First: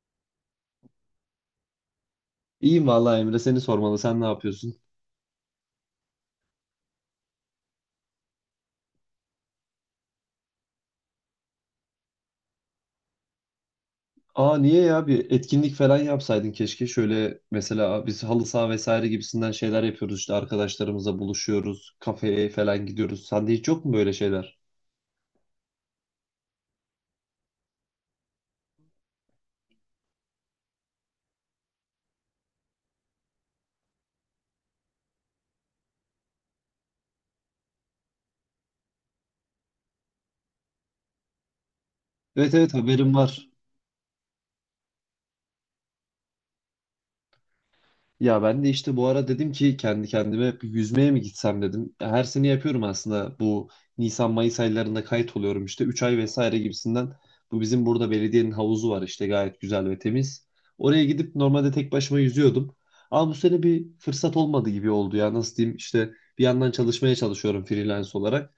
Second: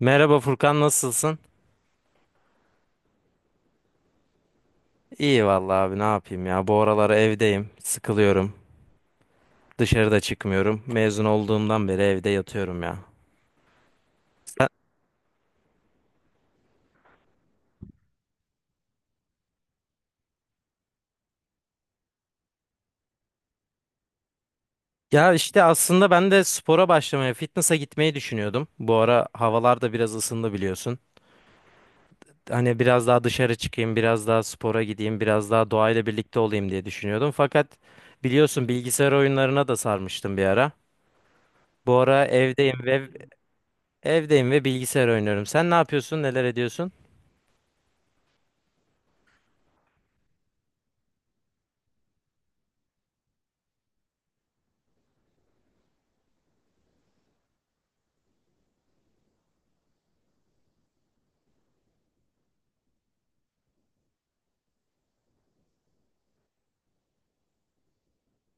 Merhaba Furkan, nasılsın? İyiyim vallahi Emre seni sormalı. Sen ne yapıyorsun? İyi vallahi abi, ne yapayım ya. Bu aralar evdeyim. Sıkılıyorum. Dışarıda çıkmıyorum. Mezun olduğumdan beri evde yatıyorum ya. Aa Sen- niye ya bir etkinlik falan yapsaydın keşke. Şöyle mesela biz halı saha vesaire gibisinden şeyler yapıyoruz işte arkadaşlarımızla buluşuyoruz. Kafeye falan gidiyoruz. Sende hiç yok mu böyle şeyler? Ya işte aslında ben de spora başlamaya, fitness'a gitmeyi düşünüyordum. Bu ara havalar da biraz ısındı, biliyorsun. Hani biraz daha dışarı çıkayım, biraz daha spora gideyim, biraz daha doğayla birlikte olayım diye düşünüyordum. Fakat biliyorsun, bilgisayar oyunlarına da sarmıştım bir ara. Bu ara Evet evet evdeyim ve haberim var. Bilgisayar oynuyorum. Sen ne yapıyorsun? Neler ediyorsun? Ya ben de işte bu ara dedim ki kendi kendime bir yüzmeye mi gitsem dedim. Her sene yapıyorum aslında bu Nisan Mayıs aylarında kayıt oluyorum işte 3 ay vesaire gibisinden. Bu bizim burada belediyenin havuzu var işte gayet güzel ve temiz. Oraya gidip normalde tek başıma yüzüyordum. Ama bu sene bir fırsat olmadı gibi oldu ya nasıl diyeyim işte bir yandan çalışmaya çalışıyorum freelance olarak.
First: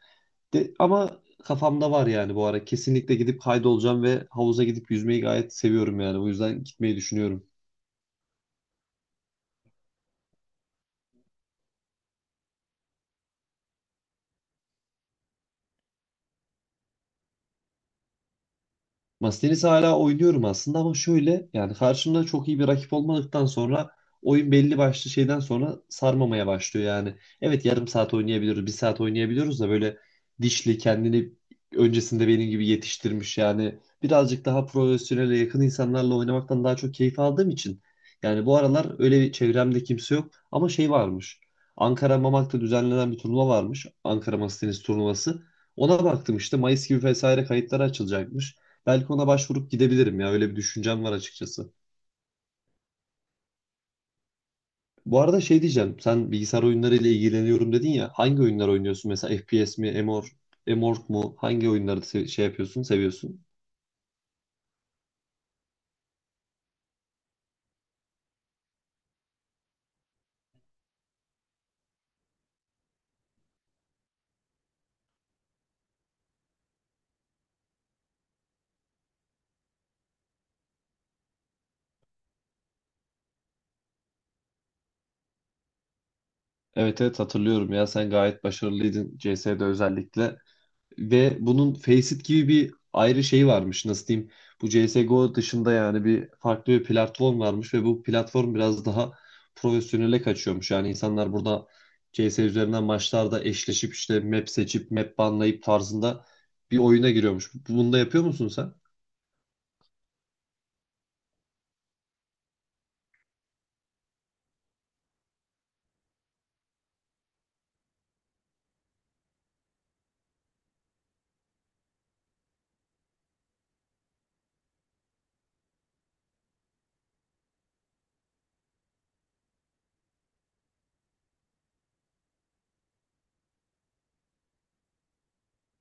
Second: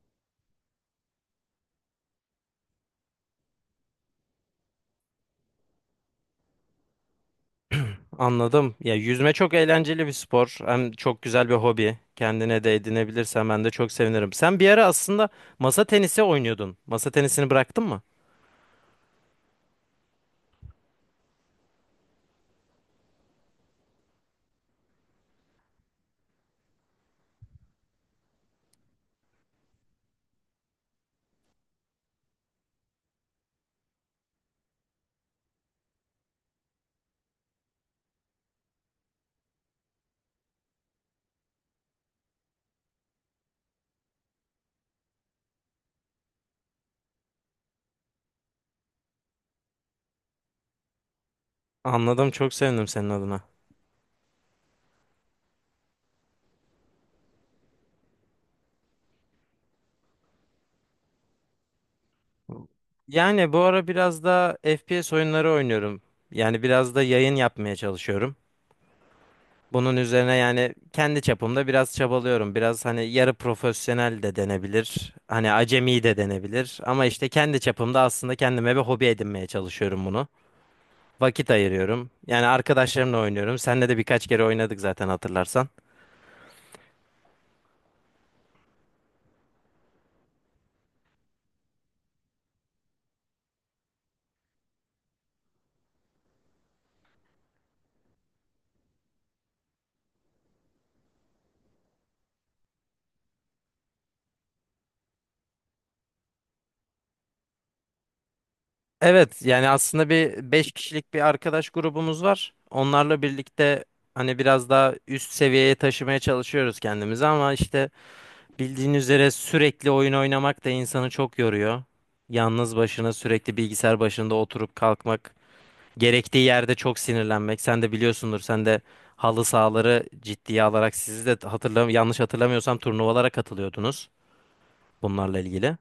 Ama kafamda var yani bu ara kesinlikle gidip kaydolacağım ve havuza gidip yüzmeyi gayet seviyorum yani bu yüzden gitmeyi düşünüyorum. Anladım. Ya yüzme çok eğlenceli bir spor. Hem çok güzel bir hobi. Kendine de edinebilirsen ben de çok sevinirim. Sen bir ara aslında masa tenisi oynuyordun. Masa tenisini bıraktın mı? Masa tenisi hala oynuyorum aslında ama şöyle yani karşımda çok iyi bir rakip olmadıktan sonra oyun belli başlı şeyden sonra sarmamaya başlıyor yani. Evet yarım saat oynayabiliyoruz, bir saat oynayabiliyoruz da böyle dişli kendini öncesinde benim gibi yetiştirmiş yani birazcık daha profesyonele yakın insanlarla oynamaktan daha çok keyif aldığım için yani bu aralar öyle bir çevremde kimse yok ama şey varmış. Ankara Mamak'ta düzenlenen bir turnuva varmış. Ankara Masa Tenisi turnuvası. Ona baktım işte Mayıs gibi vesaire kayıtları açılacakmış. Belki ona başvurup gidebilirim ya. Öyle bir düşüncem var açıkçası. Anladım. Çok sevindim senin adına. Bu arada şey diyeceğim. Sen bilgisayar oyunlarıyla ilgileniyorum dedin ya. Hangi oyunlar oynuyorsun? Mesela FPS mi? MMORPG mu? Hangi oyunları şey yapıyorsun, seviyorsun? Yani bu ara biraz da FPS oyunları oynuyorum. Yani biraz da yayın yapmaya çalışıyorum. Bunun üzerine yani kendi çapımda biraz çabalıyorum. Biraz hani yarı profesyonel de denebilir. Hani acemi de denebilir. Ama işte kendi çapımda aslında kendime bir hobi edinmeye çalışıyorum bunu. Vakit ayırıyorum. Yani arkadaşlarımla oynuyorum. Seninle de birkaç kere oynadık zaten, hatırlarsan. Evet evet hatırlıyorum ya. Sen gayet başarılıydın CS'de özellikle. Ve bunun Faceit gibi bir ayrı şey varmış nasıl diyeyim. Bu CSGO dışında yani bir farklı bir platform varmış ve bu platform biraz daha profesyonele kaçıyormuş. Yani insanlar burada CS üzerinden maçlarda eşleşip işte map seçip map banlayıp tarzında bir oyuna giriyormuş. Bunu da yapıyor musun sen? Evet yani aslında bir 5 kişilik bir arkadaş grubumuz var. Onlarla birlikte hani biraz daha üst seviyeye taşımaya çalışıyoruz kendimizi, ama işte bildiğin üzere sürekli oyun oynamak da insanı çok yoruyor. Yalnız başına sürekli bilgisayar başında oturup kalkmak, gerektiği yerde çok sinirlenmek. Sen de biliyorsundur, sen de halı sahaları ciddiye alarak, sizi de hatırlam, yanlış hatırlamıyorsam turnuvalara katılıyordunuz. Bunlarla ilgili.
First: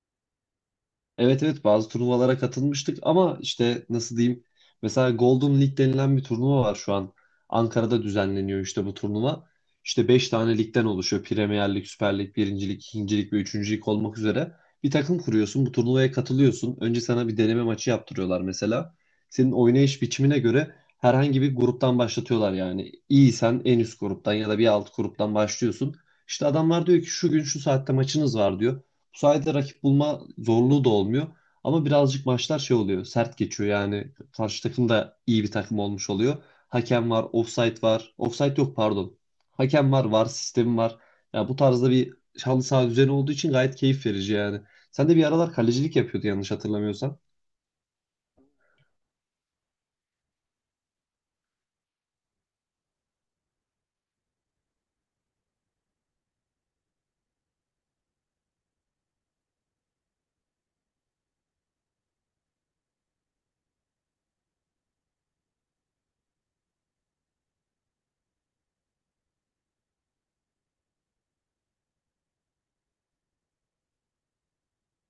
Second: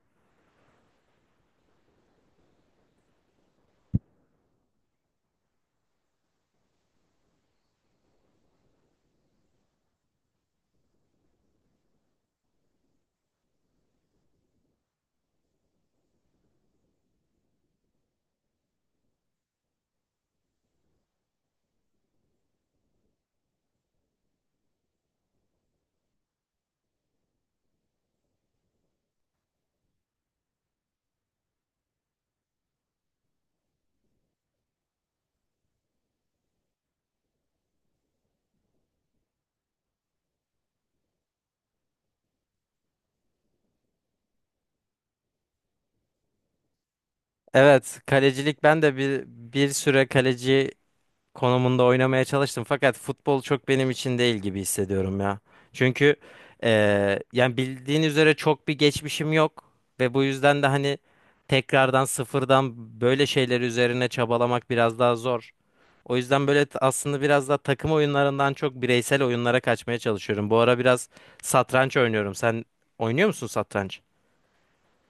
Evet evet bazı turnuvalara katılmıştık ama işte nasıl diyeyim mesela Golden League denilen bir turnuva var şu an. Ankara'da düzenleniyor işte bu turnuva. İşte 5 tane ligden oluşuyor. Premier Lig, Süper Lig, 1. Lig, 2. Lig ve 3. Lig olmak üzere. Bir takım kuruyorsun, bu turnuvaya katılıyorsun. Önce sana bir deneme maçı yaptırıyorlar mesela. Senin oynayış biçimine göre herhangi bir gruptan başlatıyorlar yani. İyiysen en üst gruptan ya da bir alt gruptan başlıyorsun. İşte adamlar diyor ki şu gün şu saatte maçınız var diyor. Bu sayede rakip bulma zorluğu da olmuyor. Ama birazcık maçlar şey oluyor. Sert geçiyor yani. Karşı takım da iyi bir takım olmuş oluyor. Hakem var, offside var. Offside yok pardon. Hakem var, var sistemi var. Ya bu tarzda bir halı saha düzeni olduğu için gayet keyif verici yani. Sen de bir aralar kalecilik yapıyordu yanlış hatırlamıyorsam. Evet, kalecilik ben de bir süre kaleci konumunda oynamaya çalıştım, fakat futbol çok benim için değil gibi hissediyorum ya. Çünkü yani bildiğin üzere çok bir geçmişim yok ve bu yüzden de hani tekrardan sıfırdan böyle şeyler üzerine çabalamak biraz daha zor. O yüzden böyle aslında biraz daha takım oyunlarından çok bireysel oyunlara kaçmaya çalışıyorum. Bu ara biraz satranç oynuyorum. Sen oynuyor musun satranç?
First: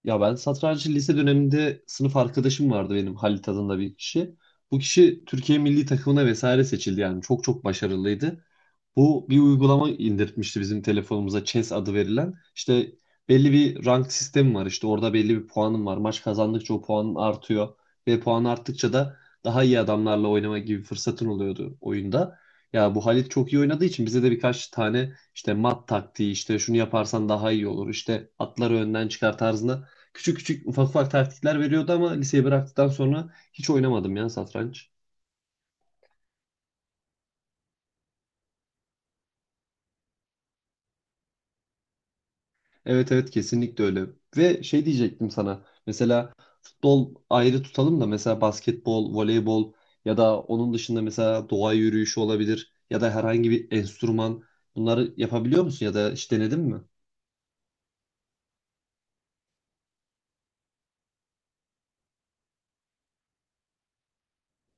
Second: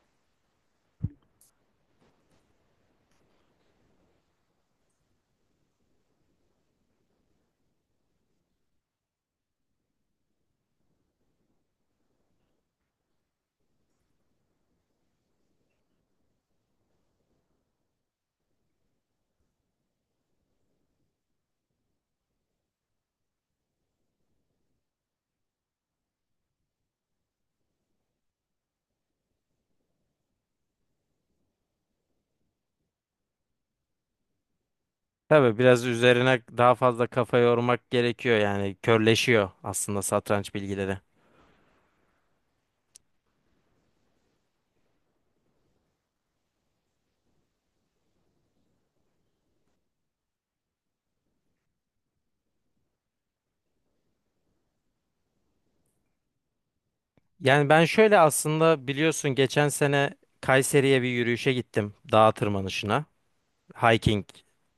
Ya ben satrancı lise döneminde sınıf arkadaşım vardı benim Halit adında bir kişi. Bu kişi Türkiye milli takımına vesaire seçildi yani çok çok başarılıydı. Bu bir uygulama indirtmişti bizim telefonumuza Chess adı verilen. İşte belli bir rank sistemi var. İşte orada belli bir puanım var. Maç kazandıkça o puanın artıyor. Ve puan arttıkça da daha iyi adamlarla oynama gibi fırsatın oluyordu oyunda. Ya bu Halit çok iyi oynadığı için bize de birkaç tane işte mat taktiği işte şunu yaparsan daha iyi olur. işte atları önden çıkar tarzında küçük küçük ufak ufak taktikler veriyordu ama liseyi bıraktıktan sonra hiç oynamadım ya satranç. Tabii biraz üzerine daha fazla kafa yormak gerekiyor, yani körleşiyor aslında satranç bilgileri. Evet evet kesinlikle öyle. Ve şey diyecektim sana. Mesela futbol ayrı tutalım da mesela basketbol, voleybol ya da onun dışında mesela doğa yürüyüşü olabilir ya da herhangi bir enstrüman bunları yapabiliyor musun ya da hiç denedin mi? Yani ben şöyle aslında, biliyorsun, geçen sene Kayseri'ye bir yürüyüşe gittim, dağ tırmanışına. Hiking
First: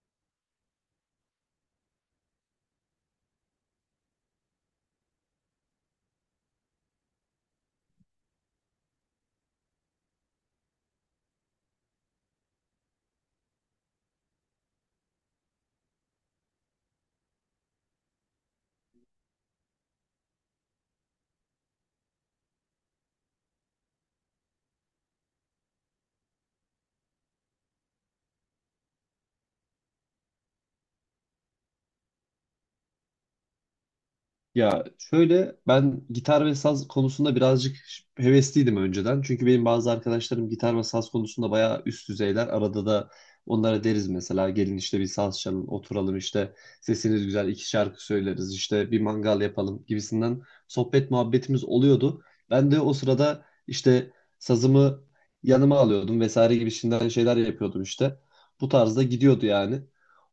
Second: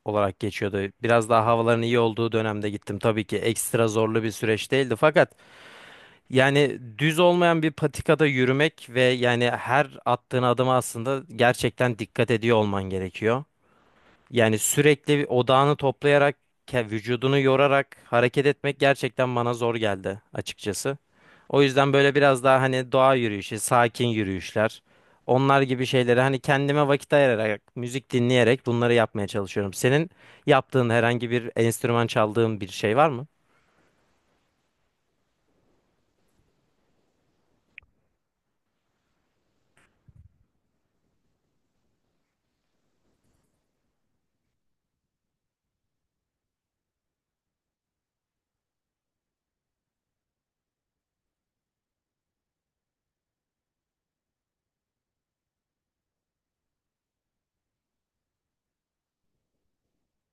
olarak geçiyordu. Biraz daha havaların iyi olduğu dönemde gittim. Tabii ki ekstra zorlu bir süreç değildi, fakat yani düz olmayan bir patikada yürümek ve yani her attığın adıma aslında gerçekten dikkat ediyor olman gerekiyor. Yani sürekli odağını toplayarak, vücudunu yorarak hareket etmek gerçekten bana zor geldi açıkçası. O yüzden böyle biraz daha hani doğa yürüyüşü, sakin yürüyüşler, onlar gibi şeyleri hani kendime vakit ayırarak, müzik dinleyerek bunları yapmaya çalışıyorum. Senin yaptığın, herhangi bir enstrüman çaldığın bir şey var mı? Ya şöyle ben gitar ve saz konusunda birazcık hevesliydim önceden. Çünkü benim bazı arkadaşlarım gitar ve saz konusunda bayağı üst düzeyler. Arada da onlara deriz mesela gelin işte bir saz çalın oturalım işte sesiniz güzel iki şarkı söyleriz işte bir mangal yapalım gibisinden sohbet muhabbetimiz oluyordu. Ben de o sırada işte sazımı yanıma alıyordum vesaire gibisinden şeyler yapıyordum işte. Bu tarzda gidiyordu yani.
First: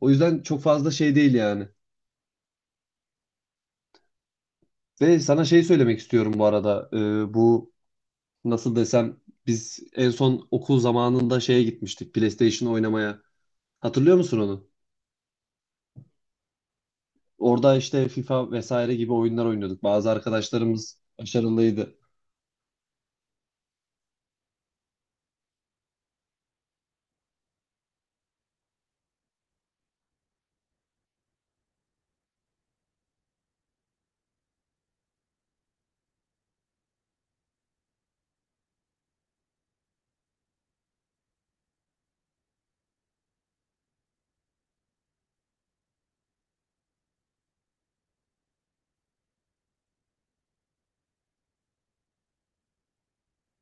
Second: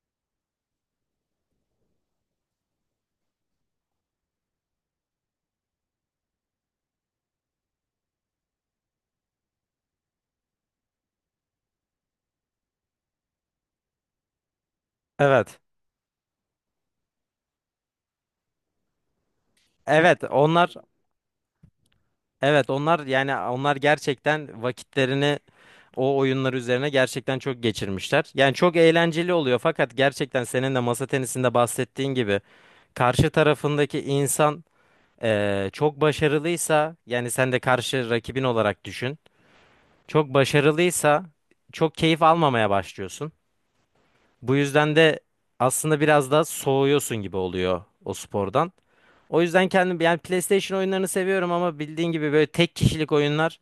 O yüzden çok fazla şey değil yani. Ve sana şey söylemek istiyorum bu arada. Bu nasıl desem biz en son okul zamanında şeye gitmiştik PlayStation oynamaya. Hatırlıyor musun onu? Evet. Orada işte FIFA vesaire gibi oyunlar oynuyorduk. Bazı Evet, onlar. arkadaşlarımız başarılıydı. Evet onlar, yani onlar gerçekten vakitlerini o oyunlar üzerine gerçekten çok geçirmişler. Yani çok eğlenceli oluyor, fakat gerçekten senin de masa tenisinde bahsettiğin gibi karşı tarafındaki insan çok başarılıysa, yani sen de karşı rakibin olarak düşün. Çok başarılıysa çok keyif almamaya başlıyorsun. Bu yüzden de aslında biraz da soğuyorsun gibi oluyor o spordan. O yüzden kendim yani PlayStation oyunlarını seviyorum, ama bildiğin gibi böyle tek kişilik oyunlar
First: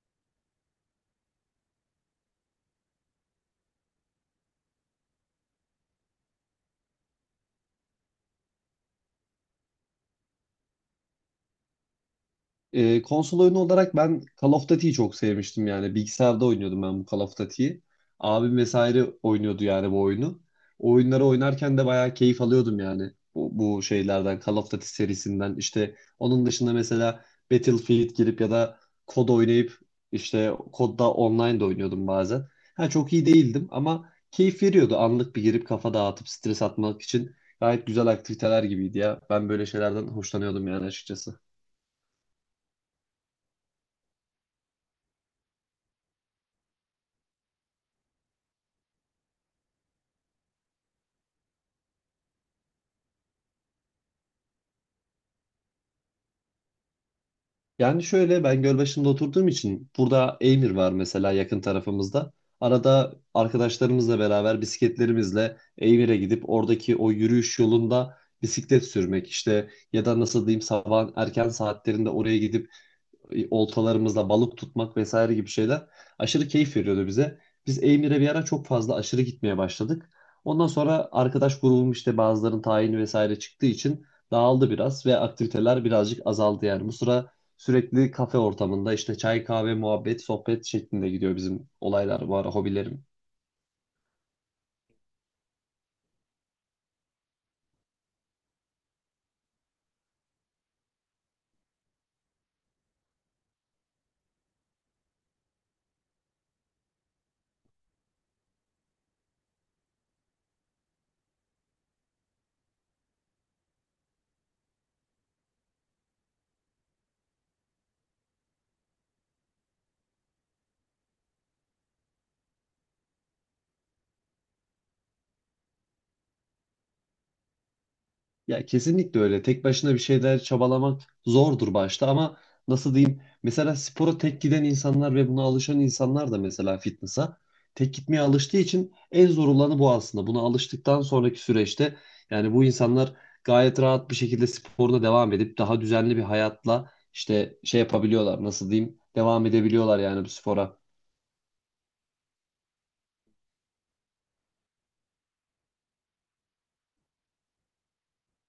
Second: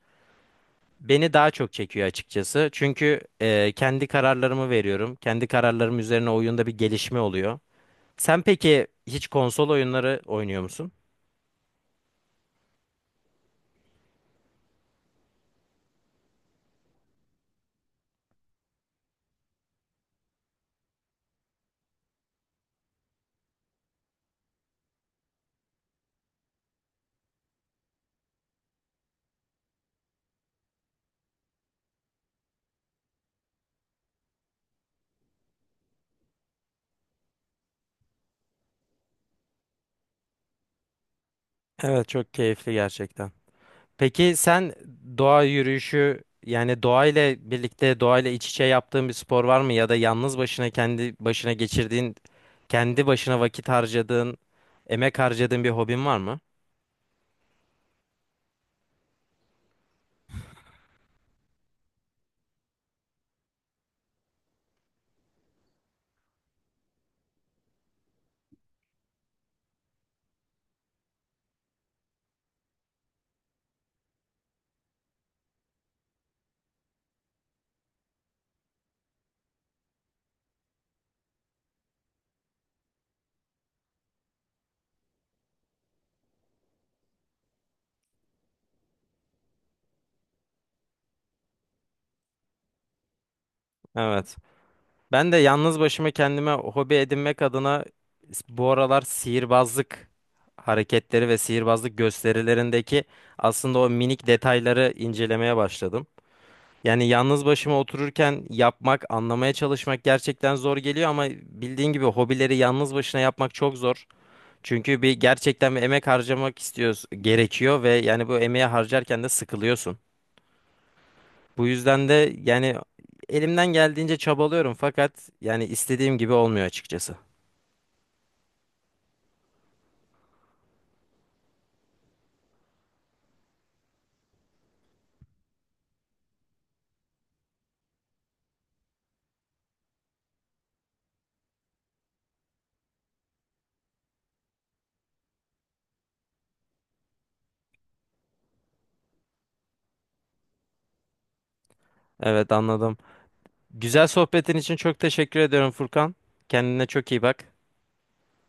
beni daha çok çekiyor açıkçası. Çünkü kendi kararlarımı veriyorum. Kendi kararlarım üzerine oyunda bir gelişme oluyor. Sen peki hiç konsol oyunları oynuyor musun? Konsol oyunu olarak ben Call of Duty'yi çok sevmiştim yani. Bilgisayarda oynuyordum ben bu Call of Duty'yi. Abim vesaire oynuyordu yani bu oyunu. O oyunları oynarken de bayağı keyif alıyordum yani. Bu şeylerden, Call of Duty serisinden. İşte onun dışında mesela Battlefield girip ya da kod oynayıp işte kodda online de oynuyordum bazen. Ha, çok iyi değildim ama keyif veriyordu. Anlık bir girip kafa dağıtıp stres atmak için gayet güzel aktiviteler gibiydi ya. Ben böyle şeylerden hoşlanıyordum yani açıkçası. Evet, çok keyifli gerçekten. Peki sen doğa yürüyüşü, yani doğayla birlikte, doğayla iç içe yaptığın bir spor var mı? Ya da yalnız başına kendi başına geçirdiğin, kendi başına vakit harcadığın, emek harcadığın bir hobin var mı? Yani şöyle ben Gölbaşı'nda oturduğum için burada Eymir var mesela yakın tarafımızda. Arada arkadaşlarımızla beraber bisikletlerimizle Eymir'e gidip oradaki o yürüyüş yolunda bisiklet sürmek işte ya da nasıl diyeyim sabah erken saatlerinde oraya gidip oltalarımızla balık tutmak vesaire gibi şeyler aşırı keyif veriyordu bize. Biz Eymir'e bir ara çok fazla aşırı gitmeye başladık. Ondan sonra arkadaş grubum işte bazılarının tayini vesaire çıktığı için dağıldı biraz ve aktiviteler birazcık azaldı yani. Bu sıra sürekli kafe ortamında işte çay, kahve, muhabbet, sohbet şeklinde gidiyor bizim olaylar bu ara hobilerimiz. Evet. Ben de yalnız başıma kendime hobi edinmek adına bu aralar sihirbazlık hareketleri ve sihirbazlık gösterilerindeki aslında o minik detayları incelemeye başladım. Yani yalnız başıma otururken yapmak, anlamaya çalışmak gerçekten zor geliyor, ama bildiğin gibi hobileri yalnız başına yapmak çok zor. Çünkü bir gerçekten bir emek harcamak istiyoruz, gerekiyor ve yani bu emeği harcarken de sıkılıyorsun. Bu yüzden de yani elimden geldiğince çabalıyorum, fakat yani istediğim gibi olmuyor açıkçası. Ya kesinlikle öyle. Tek başına bir şeyler çabalamak zordur başta ama nasıl diyeyim? Mesela spora tek giden insanlar ve buna alışan insanlar da mesela fitness'a tek gitmeye alıştığı için en zor olanı bu aslında. Buna alıştıktan sonraki süreçte yani bu insanlar gayet rahat bir şekilde sporuna devam edip daha düzenli bir hayatla işte şey yapabiliyorlar. Nasıl diyeyim? Devam edebiliyorlar yani bu spora. Evet, anladım. Güzel sohbetin için çok teşekkür ediyorum Furkan. Kendine çok iyi bak.